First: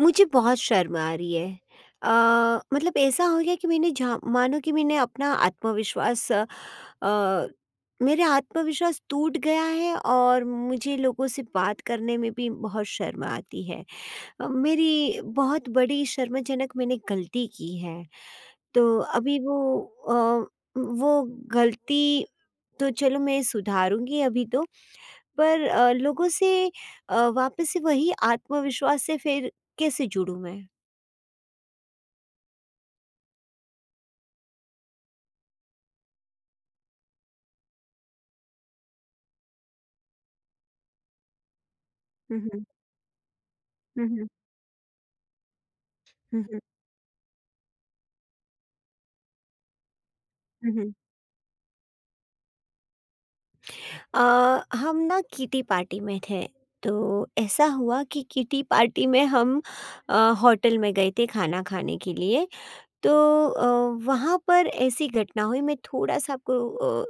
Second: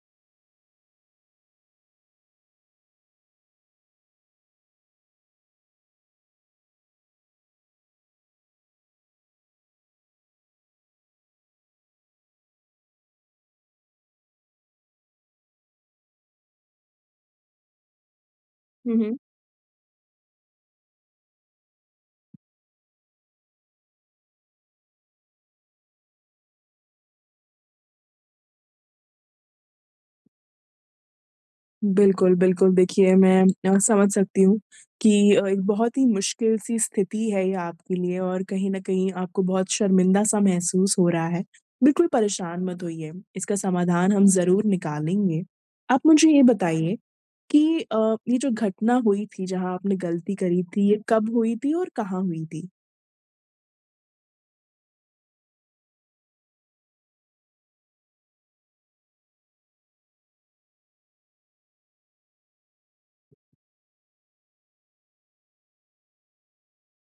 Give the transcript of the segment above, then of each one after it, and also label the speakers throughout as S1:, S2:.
S1: मुझे बहुत शर्म आ रही है। अ, मतलब ऐसा हो गया कि मैंने जहाँ मानो कि मैंने अपना आत्मविश्वास अ, मेरा आत्मविश्वास टूट गया है और मुझे लोगों से बात करने में भी बहुत शर्म आती है। मेरी बहुत बड़ी शर्मजनक मैंने गलती की है।
S2: हुँ,
S1: तो
S2: हुँ।
S1: अभी वो अ, वो गलती तो चलो मैं सुधारूँगी अभी तो, पर लोगों से वापस से वही आत्मविश्वास से फिर कैसे जुड़ूँ मैं?
S2: बिल्कुल, बिल्कुल। देखिए मैं समझ सकती हूँ कि एक बहुत ही मुश्किल सी स्थिति है ये आपके लिए और कहीं न कहीं आपको बहुत शर्मिंदा-सा महसूस हो रहा है। बिल्कुल
S1: हुँ,
S2: परेशान
S1: हुँ।
S2: मत होइए, इसका
S1: हुँ,
S2: समाधान हम
S1: हुँ।
S2: ज़रूर निकालेंगे। आप मुझे ये
S1: हुँ, हुँ।
S2: बताइए कि ये जो घटना हुई थी जहाँ आपने गलती करी
S1: हुँ,
S2: थी,
S1: हुँ।
S2: ये कब हुई थी और कहाँ हुई थी?
S1: अ, हम ना किटी पार्टी में थे, तो ऐसा हुआ कि किटी पार्टी में हम अ, होटल में गए थे खाना खाने के लिए, तो अ, वहाँ पर ऐसी घटना हुई। मैं थोड़ा-सा आपको अ,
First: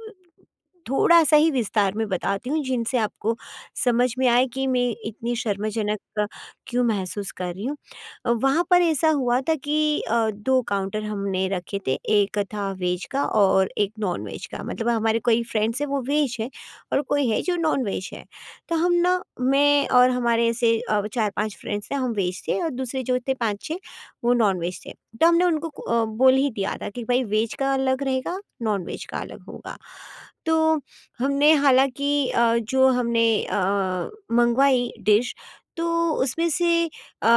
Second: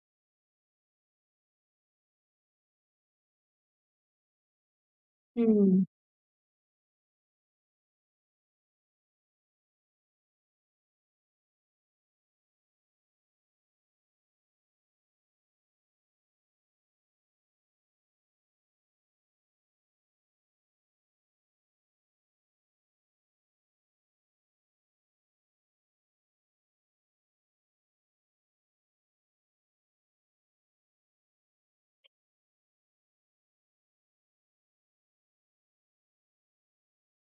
S1: थोड़ा-सा ही विस्तार में बताती हूँ जिनसे आपको समझ में आए कि मैं इतनी
S2: हुँ।
S1: शर्मजनक क्यों महसूस कर रही हूँ। वहाँ पर ऐसा हुआ था कि 2 काउंटर हमने रखे थे, एक था वेज का और एक नॉन-वेज का। मतलब हमारे कोई फ्रेंड्स हैं वो वेज है और कोई है जो नॉन-वेज है। तो हम ना, मैं और हमारे ऐसे 4-5 फ्रेंड्स थे, हम वेज थे और दूसरे जो थे 5-6 वो नॉन-वेज थे। तो हमने उनको को बोल ही दिया था कि भाई वेज का अलग रहेगा, नॉन-वेज का अलग होगा। तो हमने हालाँकि जो हमने मंगवाई डिश, तो उसमें से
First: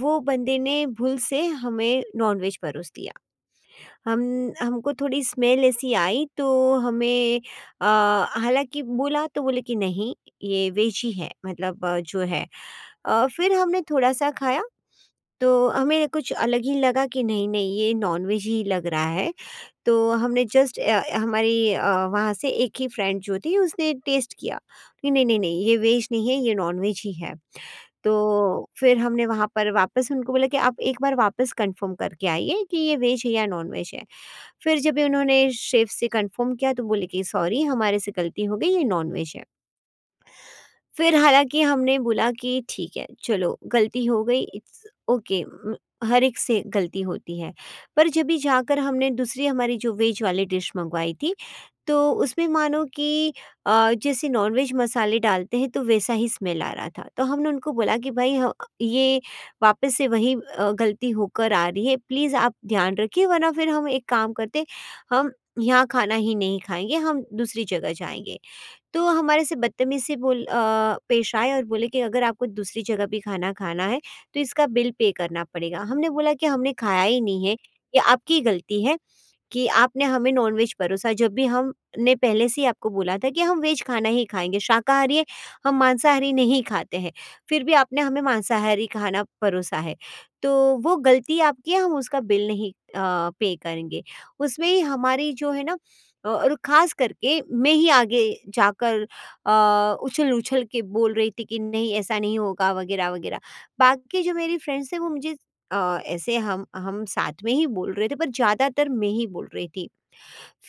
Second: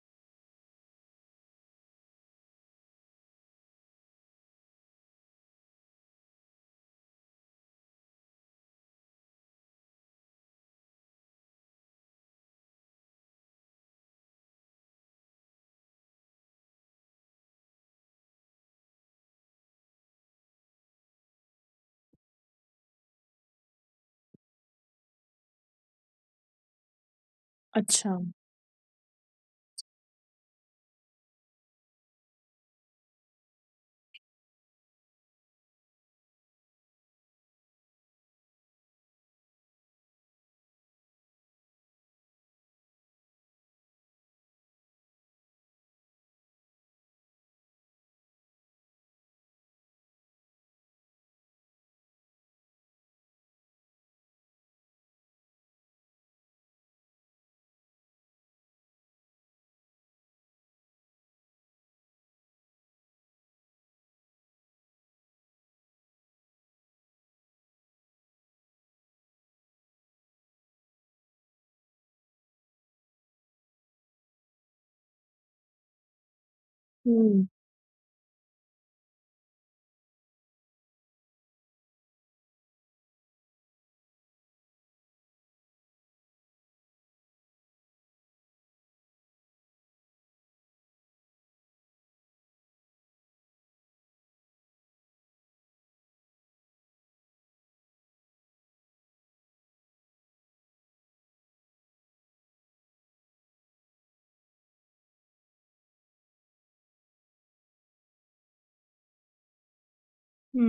S1: वो बंदे ने भूल से हमें नॉन-वेज परोस दिया। हम हमको थोड़ी स्मेल ऐसी आई, तो हमें हालाँकि बोला तो बोले कि नहीं ये वेज ही है। मतलब जो है। फिर हमने थोड़ा-सा खाया, तो हमें कुछ अलग ही लगा कि नहीं नहीं ये नॉनवेज ही लग रहा है। तो हमने जस्ट हमारी वहाँ से एक ही फ्रेंड जो थी उसने टेस्ट किया कि नहीं नहीं नहीं ये वेज नहीं है, ये नॉनवेज ही है।
S2: अच्छा।
S1: तो फिर हमने वहाँ पर वापस उनको बोला कि आप एक बार वापस कंफर्म करके आइए कि ये वेज है या नॉनवेज है। फिर जब ये उन्होंने शेफ से कंफर्म किया, तो बोले कि सॉरी हमारे से गलती हो गई, ये नॉनवेज है। फिर हालाँकि हमने बोला कि ठीक है, चलो गलती हो गई, इट्स ओके। हर एक से गलती होती है। पर जब भी जाकर हमने दूसरी हमारी जो वेज वाली डिश मँगवाई थी, तो उसमें मानो कि जैसे नॉन-वेज मसाले डालते हैं तो वैसा ही स्मेल आ रहा था। तो हमने उनको बोला कि भाई ह ये वापस से वही गलती होकर आ रही है, प्लीज़ आप ध्यान रखिए वरना फिर हम एक काम करते, हम यहाँ खाना ही नहीं खाएँगे, हम दूसरी जगह जाएँगे। तो हमारे से बदतमीज़ी से पेश आए और बोले कि अगर आपको दूसरी जगह भी खाना खाना है, तो इसका बिल पे करना पड़ेगा। हमने बोला कि हमने खाया ही
S2: हुँ,
S1: नहीं है, ये आपकी गलती है कि आपने हमें नॉन-वेज परोसा। जब भी हमने पहले से ही आपको बोला था कि हम वेज खाना ही खाएँगे, शाकाहारी है, हम मांसाहारी नहीं खाते हैं, फिर भी आपने हमें मांसाहारी खाना परोसा है। तो वो गलती आपकी है, हम उसका बिल नहीं पे करेंगे। उसमें ही हमारी जो है ना, और ख़ास करके मैं ही आगे जाकर उछल-उछल के बोल रही थी कि नहीं ऐसा नहीं होगा वग़ैरह-वग़ैरह। बाकी जो मेरी फ्रेंड्स हैं वो मुझे ऐसे हम साथ में ही बोल रहे थे, पर ज़्यादातर मैं ही बोल रही थी।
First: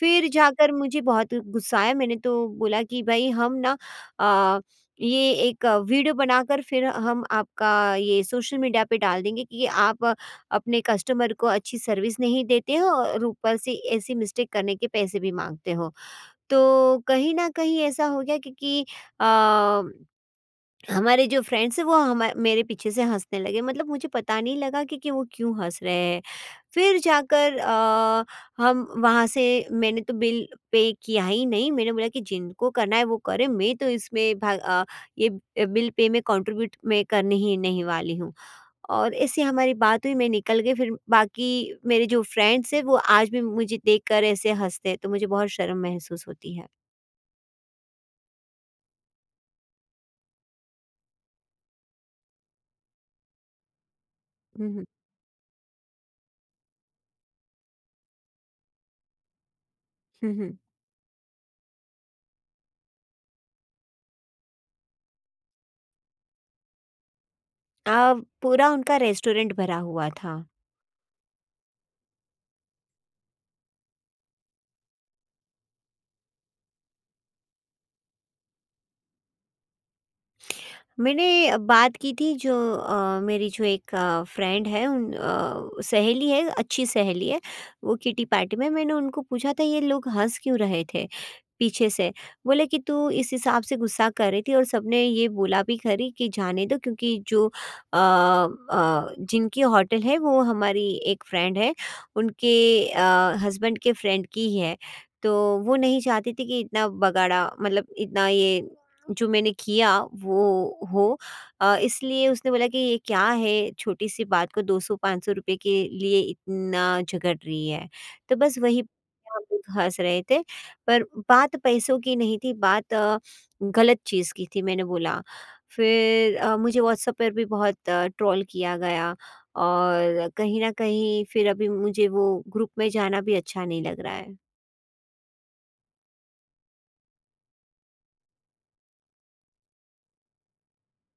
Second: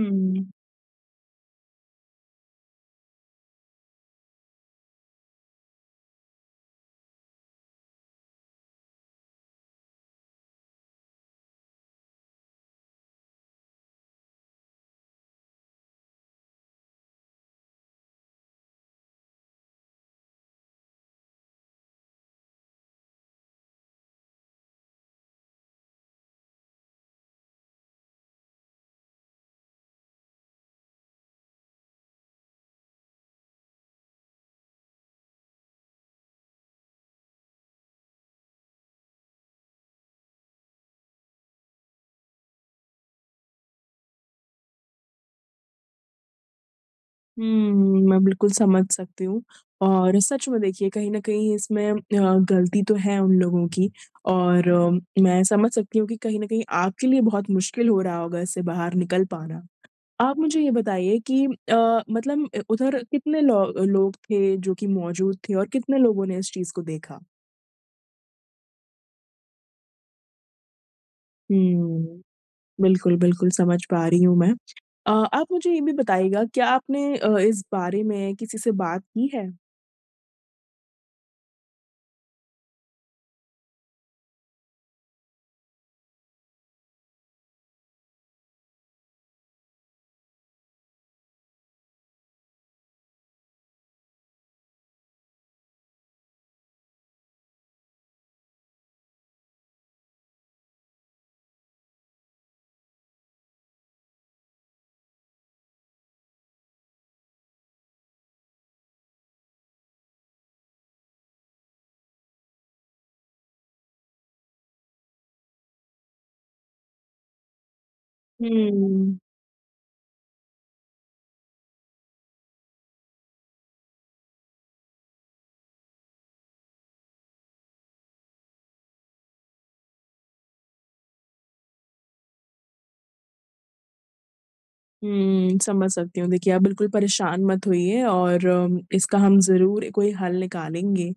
S1: फिर जाकर मुझे बहुत गुस्सा आया, मैंने तो बोला कि भाई हम ना अ, ये एक वीडियो बनाकर फिर हम आपका ये सोशल मीडिया पे डाल देंगे कि आप अपने कस्टमर को अच्छी सर्विस नहीं देते हो और ऊपर से ऐसी मिस्टेक करने के पैसे भी माँगते हो। तो कहीं न कहीं ऐसा हो गया क्योंकि अ हमारे जो फ्रेंड्स हैं वो हमा मेरे पीछे से हँसने लगे। मतलब मुझे पता नहीं लगा कि, वो क्यों हँस रहे हैं। फिर जाकर हम वहाँ से मैंने तो बिल पे किया ही नहीं। मैंने बोला कि जिनको करना है वो करे, मैं तो इसमें ये बिल पे में कंट्रीब्यूट मैं करने ही नहीं वाली हूँ। और ऐसे हमारी बात हुई, मैं निकल गई। फिर बाकी मेरे जो फ्रेंड्स हैं वो आज भी मुझे देखकर ऐसे हँसते हैं, तो मुझे बहुत शर्म महसूस होती है।
S2: हुँ, मैं बिल्कुल समझ सकती हूँ और सच में देखिए कहीं न कहीं इसमें गलती तो है उन लोगों की और
S1: हुँ, हुँ।
S2: मैं समझ सकती हूँ कि कहीं न कहीं आपके लिए बहुत मुश्किल हो रहा होगा इससे बाहर निकल पाना।
S1: हुँ,
S2: आप
S1: हुँ।
S2: मुझे ये बताइए कि मतलब उधर कितने लो लोग थे जो कि मौजूद थे और कितने लोगों ने इस चीज़ को देखा?
S1: अ, पूरा उनका रेस्टोरेंट भरा हुआ था।
S2: हुँ, बिल्कुल, बिल्कुल समझ पा रही हूँ मैं। आप मुझे ये भी बताइएगा क्या आपने इस बारे में किसी से बात की है?
S1: मैंने बात की थी। जो मेरी जो एक फ्रेंड है, उन सहेली है, अच्छी सहेली है, वो किटी पार्टी में मैंने उनको पूछा था ये लोग हंस क्यों रहे थे पीछे से। बोले कि तू इस हिसाब से गुस्सा कर रही थी और सबने ये बोला भी खरी कि जाने दो क्योंकि जो जिनकी होटल है वो हमारी एक फ्रेंड है, उनके हस्बैंड के फ्रेंड की ही है। तो वो नहीं चाहती थी कि इतना बगाड़ा, मतलब इतना ये जो मैंने किया वो हो, इसलिए उसने बोला कि ये क्या है छोटी सी बात को 200-500 रुपए के लिए इतना झगड़ रही है। तो बस वही
S2: हुँ।
S1: हम लोग हँस रहे थे, पर बात पैसों की नहीं थी, बात गलत चीज़ की थी, मैंने बोला। फिर मुझे व्हाट्सएप पर भी बहुत ट्रोल किया गया और कहीं न कहीं फिर अभी मुझे वो ग्रुप में जाना भी अच्छा नहीं लग रहा है।
S2: हुँ, समझ सकती हूँ। देखिए, आप बिल्कुल परेशान मत होइए और इसका हम ज़रूर कोई हल निकालेंगे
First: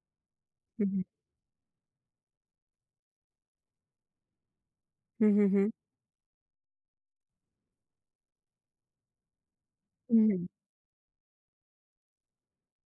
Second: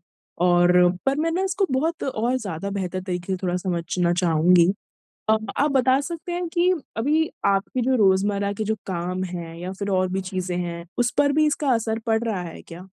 S2: और
S1: हुँ, हुँ।
S2: पर मैं ना इसको बहुत और ज़्यादा बेहतर तरीके से थोड़ा समझना चाहूँगी।
S1: हुँ, हुँ, हुँ।
S2: आप बता सकते हैं कि अभी आपकी जो रोज़मर्रा के जो काम हैं या फिर और भी
S1: हुँ।
S2: चीज़ें हैं, उस पर भी इसका असर पड़ रहा है क्या?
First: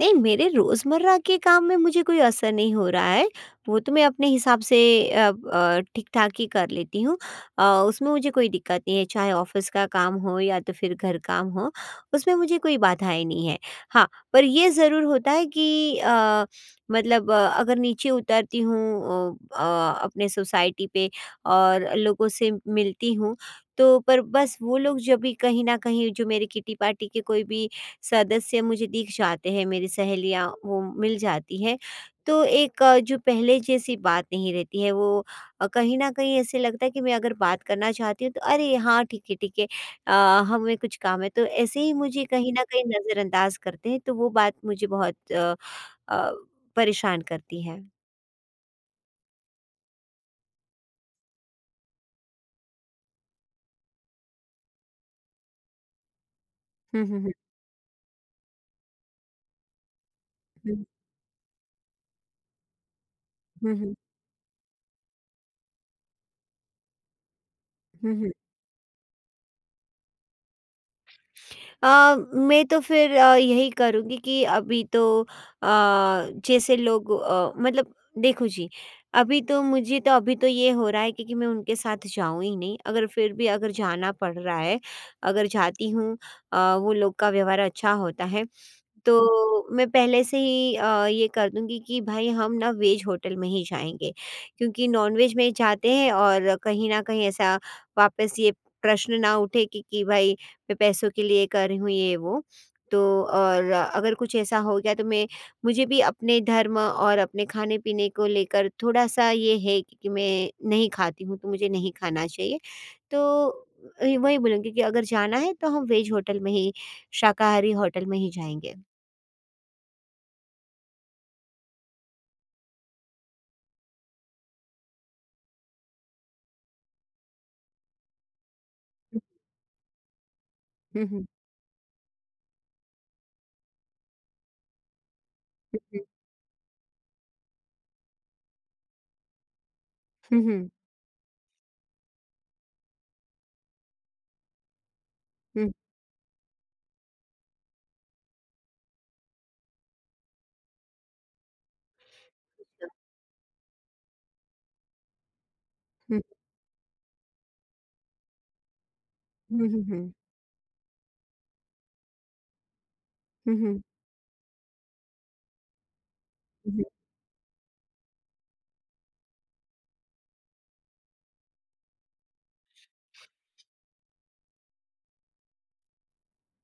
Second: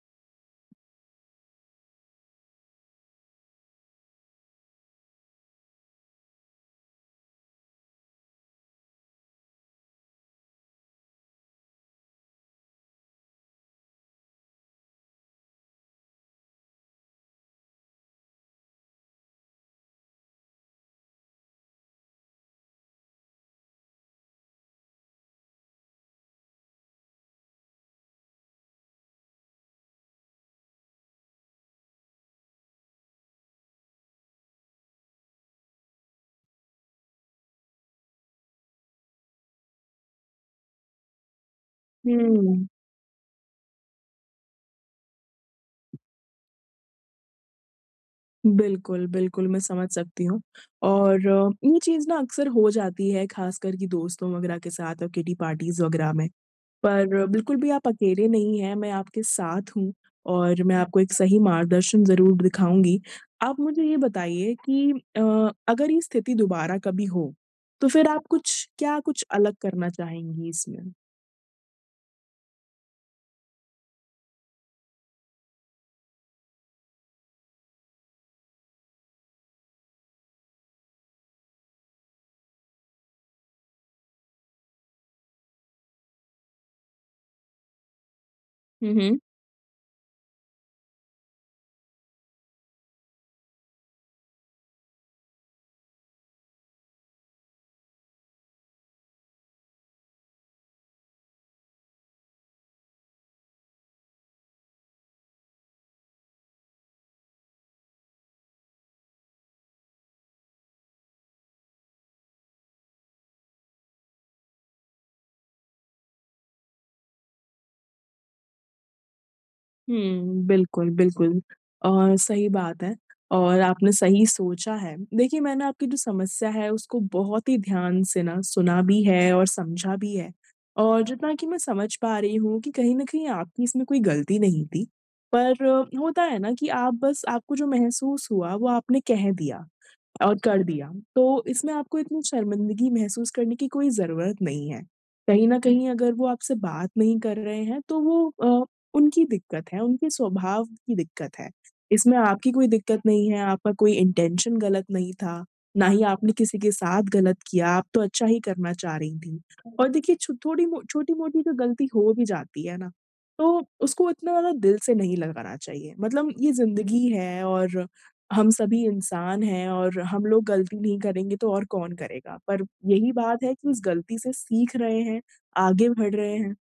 S1: नहीं, मेरे रोज़मर्रा के काम में मुझे कोई असर नहीं हो रहा है। वो तो मैं अपने हिसाब से अ ठीक-ठाक ही कर लेती हूँ। अ, उसमें मुझे कोई दिक्कत नहीं है, चाहे ऑफ़िस का काम हो या तो फिर घर काम हो, उसमें मुझे कोई बाधाएँ नहीं है। हाँ, पर ये ज़रूर होता है कि मतलब अगर नीचे उतरती हूँ अपने सोसाइटी पे और लोगों से मिलती हूँ, तो पर बस वो लोग जब भी कहीं न कहीं जो मेरे किटी-पार्टी के कोई भी सदस्य मुझे दिख जाते हैं, मेरी सहेलियाँ वो मिल जाती हैं, तो एक जो पहले जैसी बात नहीं रहती है, वो कहीं न कहीं ऐसे लगता है कि मैं अगर बात करना चाहती हूँ, तो अरे! हाँ, ठीक है, ठीक है, हमें कुछ काम है, तो ऐसे ही मुझे कहीं न
S2: हुँ।
S1: कहीं नज़रअंदाज करते हैं, तो वो बात मुझे बहुत अ, परेशान करती है।
S2: बिल्कुल, बिल्कुल, मैं समझ सकती हूँ और ये चीज़ ना अक्सर हो जाती है, ख़ासकर कि दोस्तों वगैरह के साथ और किटी पार्टीज़ वगैरह में।
S1: हुँ, हुँ,
S2: पर
S1: हुँ।
S2: बिल्कुल भी आप अकेले नहीं हैं, मैं आपके साथ हूँ और मैं हुँ।
S1: हुँ,
S2: आपको एक सही मार्गदर्शन ज़रूर दिखाऊँगी। आप
S1: हुँ,
S2: मुझे
S1: हुँ,
S2: ये बताइए कि अ, अगर ये स्थिति दोबारा कभी हो, तो फिर
S1: हुँ,
S2: आप
S1: हुँ।
S2: कुछ क्या कुछ अलग करना चाहेंगी इसमें?
S1: मैं तो फिर यही करूँगी कि अभी तो जैसे लोग मतलब देखो जी, अभी तो मुझे तो अभी तो ये हो रहा है कि मैं उनके साथ जाऊँ ही नहीं। अगर फिर भी अगर जाना पड़ रहा है, अगर जाती हूँ वो लोग का व्यवहार अच्छा होता है, तो मैं पहले से ही ये कर दूँगी कि भाई हम ना वेज होटल में ही जाएँगे। क्योंकि नॉन-वेज में जाते हैं और कहीं न कहीं ऐसा वापस ये प्रश्न ना उठे कि भाई मैं पैसों के लिए कर रही हूँ ये वो। तो और अगर कुछ ऐसा हो गया तो मैं मुझे भी अपने धर्म और अपने खाने-पीने को लेकर थोड़ा-सा ये है कि मैं नहीं खाती हूँ तो मुझे नहीं खाना चाहिए। तो वही बोलूँगी कि अगर जाना है तो हम वेज होटल में ही शाकाहारी होटल में ही जाएँगे।
S2: हुँ, बिल्कुल, बिल्कुल। और सही बात है और आपने सही सोचा है। देखिए, मैंने आपकी जो समस्या है उसको बहुत ही ध्यान से ना सुना भी
S1: हुँ,
S2: है और समझा भी है। और
S1: हुँ, हुँ,
S2: जितना कि मैं समझ पा रही हूँ कि कहीं न कहीं आपकी इसमें कोई गलती नहीं थी। पर होता है ना कि आप बस आपको जो महसूस हुआ वो आपने कह दिया। और
S1: हुँ,
S2: कर
S1: हुँ,
S2: दिया, तो इसमें आपको इतनी शर्मिंदगी महसूस करने की कोई ज़रूरत नहीं है। कहीं न
S1: हुँ, हुँ,
S2: कहीं अगर वो आपसे बात नहीं कर रहे हैं तो वो उनकी दिक्कत है, उनके स्वभाव की दिक्कत है। इसमें आपकी कोई दिक्कत नहीं है, आपका कोई इंटेंशन गलत नहीं था, ना ही
S1: हुँ,
S2: आपने किसी के साथ गलत किया, आप तो अच्छा ही करना चाह रही
S1: हुँ,
S2: थीं। और
S1: हुँ,
S2: देखिए छो थोड़ी मो छोटी-मोटी तो गलती हो भी जाती है ना,
S1: हुँ, हुँ,
S2: तो
S1: हुँ, हुँ,
S2: उसको इतना ज़्यादा दिल से नहीं लगाना चाहिए। मतलब ये
S1: हुँ,
S2: ज़िंदगी है और हम सभी इंसान हैं और हम लोग गलती नहीं करेंगे तो और कौन करेगा? पर यही बात है कि उस गलती से सीख रहे हैं, आगे बढ़ रहे हैं।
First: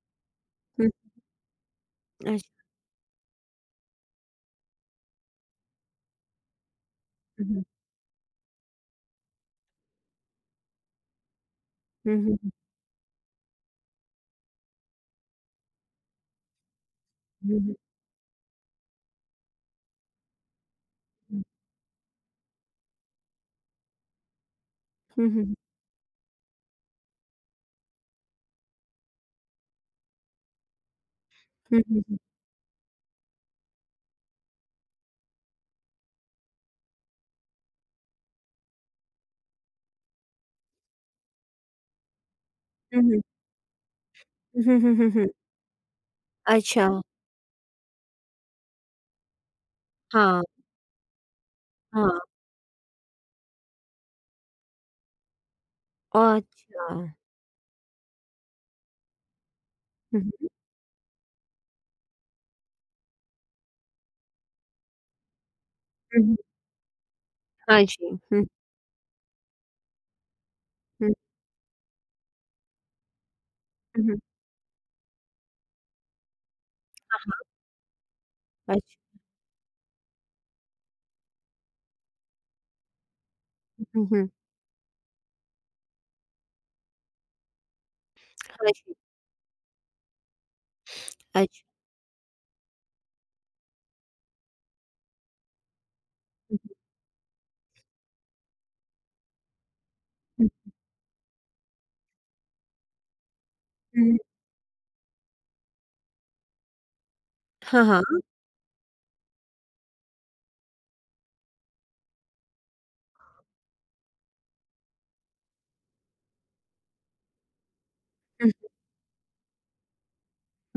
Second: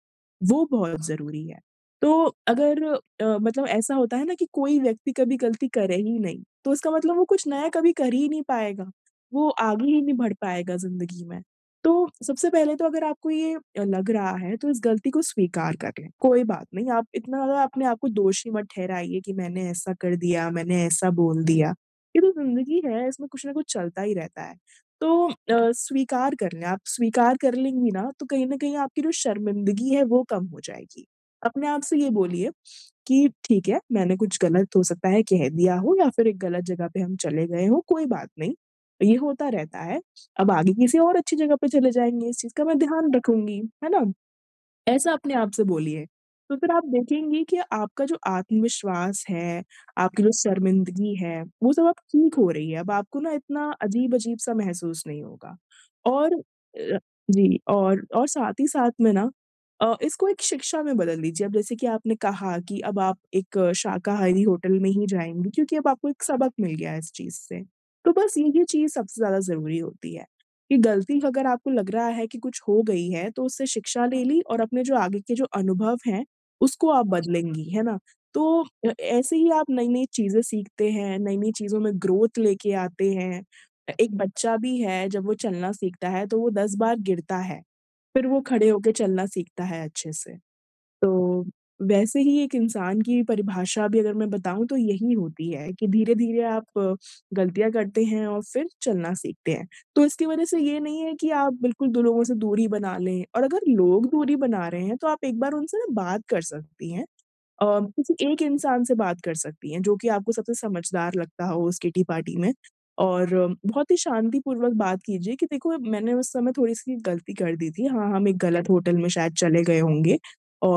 S2: वो
S1: हुँ,
S2: बहुत ज़रूरी है। तो
S1: अच्छा,
S2: अगर मतलब ऐसा होता है ना कि कोई व्यक्ति कभी गलती करे ही नहीं, तो इसका मतलब वो कुछ
S1: हुँ,
S2: नया कभी कर ही नहीं पाएगा। वो आगे ही नहीं बढ़ पाएगा ज़िंदगी में। तो
S1: हुँ, हुँ,
S2: सबसे
S1: हुँ,
S2: पहले तो अगर आपको ये लग रहा है तो इस गलती को स्वीकार कर लें, कोई बात नहीं। आप इतना
S1: हुँ, हुँ,
S2: ज़्यादा
S1: हुँ,
S2: अपने आप को दोषी मत ठहराइए कि मैंने ऐसा कर दिया, मैंने ऐसा बोल दिया। ये तो ज़िंदगी है, इसमें कुछ ना कुछ चलता ही रहता है। तो
S1: हुँ, हुँ,
S2: स्वीकार करना है, आप स्वीकार कर लेंगी ना तो कहीं न कहीं आपकी जो शर्मिंदगी है वो कम हो जाएगी। अपने
S1: हुँ,
S2: आप
S1: हुँ,
S2: से
S1: हुँ, हुँ, हुँ,
S2: ये
S1: हुँ,
S2: बोलिए कि ठीक है, मैंने कुछ गलत हो सकता है कह दिया हो या फिर एक गलत जगह पे हम चले गए हों, कोई बात नहीं। ये होता रहता है। अब आगे किसी और अच्छी जगह पे चले जाएँगे, इस चीज़ का मैं
S1: हुँ,
S2: ध्यान
S1: हुँ,
S2: रखूँगी, है ना?
S1: हुँ, हुँ,
S2: ऐसा
S1: हुँ,
S2: अपने आप से बोलिए। तो फिर आप
S1: अच्छा,
S2: देखेंगी कि आपका जो आत्मविश्वास है, आपकी जो
S1: हाँ।
S2: शर्मिंदगी है, वो सब अब
S1: हाँ,
S2: ठीक हो रही है। अब आपको ना इतना अजीब-अजीब सा महसूस नहीं होगा। और
S1: अच्छा।
S2: अ, जी और साथ ही साथ में ना
S1: हुँ,
S2: इसको एक
S1: हुँ।
S2: शिक्षा में बदल लीजिए। अब जैसे कि आपने कहा कि अब आप एक शाकाहारी होटल में ही जाएँगी क्योंकि अब आपको एक
S1: हुँ, हुँ।
S2: सबक मिल गया है इस चीज़ से।
S1: हाँ
S2: तो
S1: जी।
S2: बस
S1: हुँ,
S2: ये चीज़ सबसे ज़्यादा ज़रूरी होती है। कि
S1: हुँ,
S2: गलती अगर आपको लग रहा है कि कुछ हो गई है, तो उससे शिक्षा
S1: हुँ, हुँ।
S2: ले ली और अपने जो आगे के जो अनुभव हैं, उसको आप
S1: हाँ,
S2: बदलेंगी, है ना? तो
S1: हाँ। अच्छा।
S2: ऐसे ही आप नई-नई चीज़ें सीखते हैं, नई-नई चीज़ों में ग्रोथ लेके आते हैं।
S1: हुँ,
S2: एक
S1: हुँ।
S2: बच्चा भी है, जब वो चलना सीखता है, तो वो 10 बार गिरता है, फिर वो खड़े
S1: हाँ
S2: होके
S1: जी।
S2: चलना सीखता है अच्छे से। तो
S1: अच्छा।
S2: वैसे ही एक इंसान की परिभाषा भी अगर मैं बताऊँ तो यही होती है कि धीरे-धीरे
S1: हुँ,
S2: आप गलतियाँ करते हैं और फिर चलना सीखते हैं। तो इसकी वज़ह
S1: हुँ,
S2: से ये नहीं है कि आप बिल्कुल दो लोगों से दूरी बना लें और अगर
S1: हुँ,
S2: लोग
S1: हुँ।
S2: दूरी बना रहे हैं तो आप एक बार उनसे ना बात कर सकती हैं। अ,
S1: हाँ, हाँ।
S2: किसी एक इंसान से बात कर सकती हैं, जो कि आपको सबसे समझदार लगता हो उस किटी-पार्टी में और बहुत ही शांतिपूर्वक बात कीजिए कि देखो मैंने उस समय थोड़ी-सी गलती कर दी थी। हाँ, हम एक
S1: हुँ,
S2: गलत होटल में शायद चले गए होंगे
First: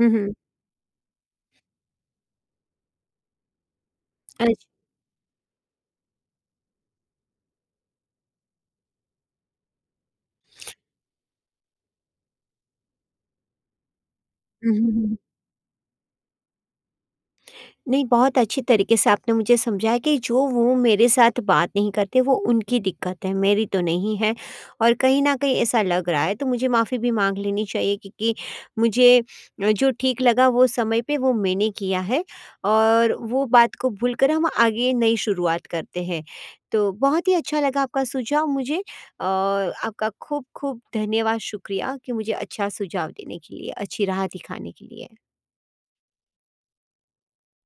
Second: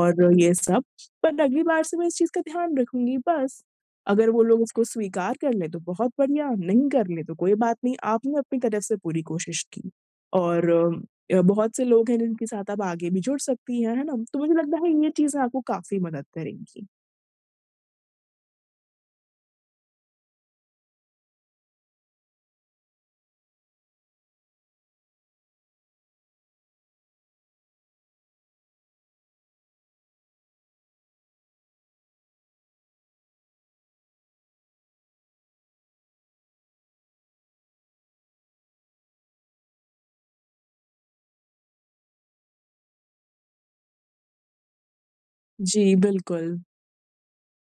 S1: हुँ, हुँ।
S2: ये सब, पर अगली बार से मैं इस चीज़ का ध्यान रखूँगी बस। अगर वो लोग
S1: अच्छा।
S2: उसको स्वीकार कर लें तो बहुत बढ़िया, नहीं कर लें तो कोई बात नहीं, आपने अपनी तरफ से पूरी कोशिश की और बहुत से लोग हैं जिनके साथ आप आगे भी जुड़ सकती हैं, है ना? तो मुझे
S1: हुँ,
S2: लगता है
S1: हुँ,
S2: ये
S1: हुँ।
S2: चीज़ें आपको काफ़ी मदद करेंगी।
S1: नहीं, बहुत अच्छी तरीके से आपने मुझे समझाया कि जो वो मेरे साथ बात नहीं करते वो उनकी दिक्कत है, मेरी तो नहीं है। और कहीं न कहीं ऐसा लग रहा है तो मुझे माफ़ी भी माँग लेनी चाहिए, क्योंकि मुझे जो ठीक लगा वो समय पे वो मैंने किया है और वो बात को भूलकर हम आगे नई शुरुआत करते हैं। तो बहुत ही अच्छा लगा आपका सुझाव मुझे और आपका खूब-खूब धन्यवाद, शुक्रिया कि मुझे अच्छा सुझाव देने के लिए, अच्छी राह दिखाने के लिए।
S2: जी, बिल्कुल।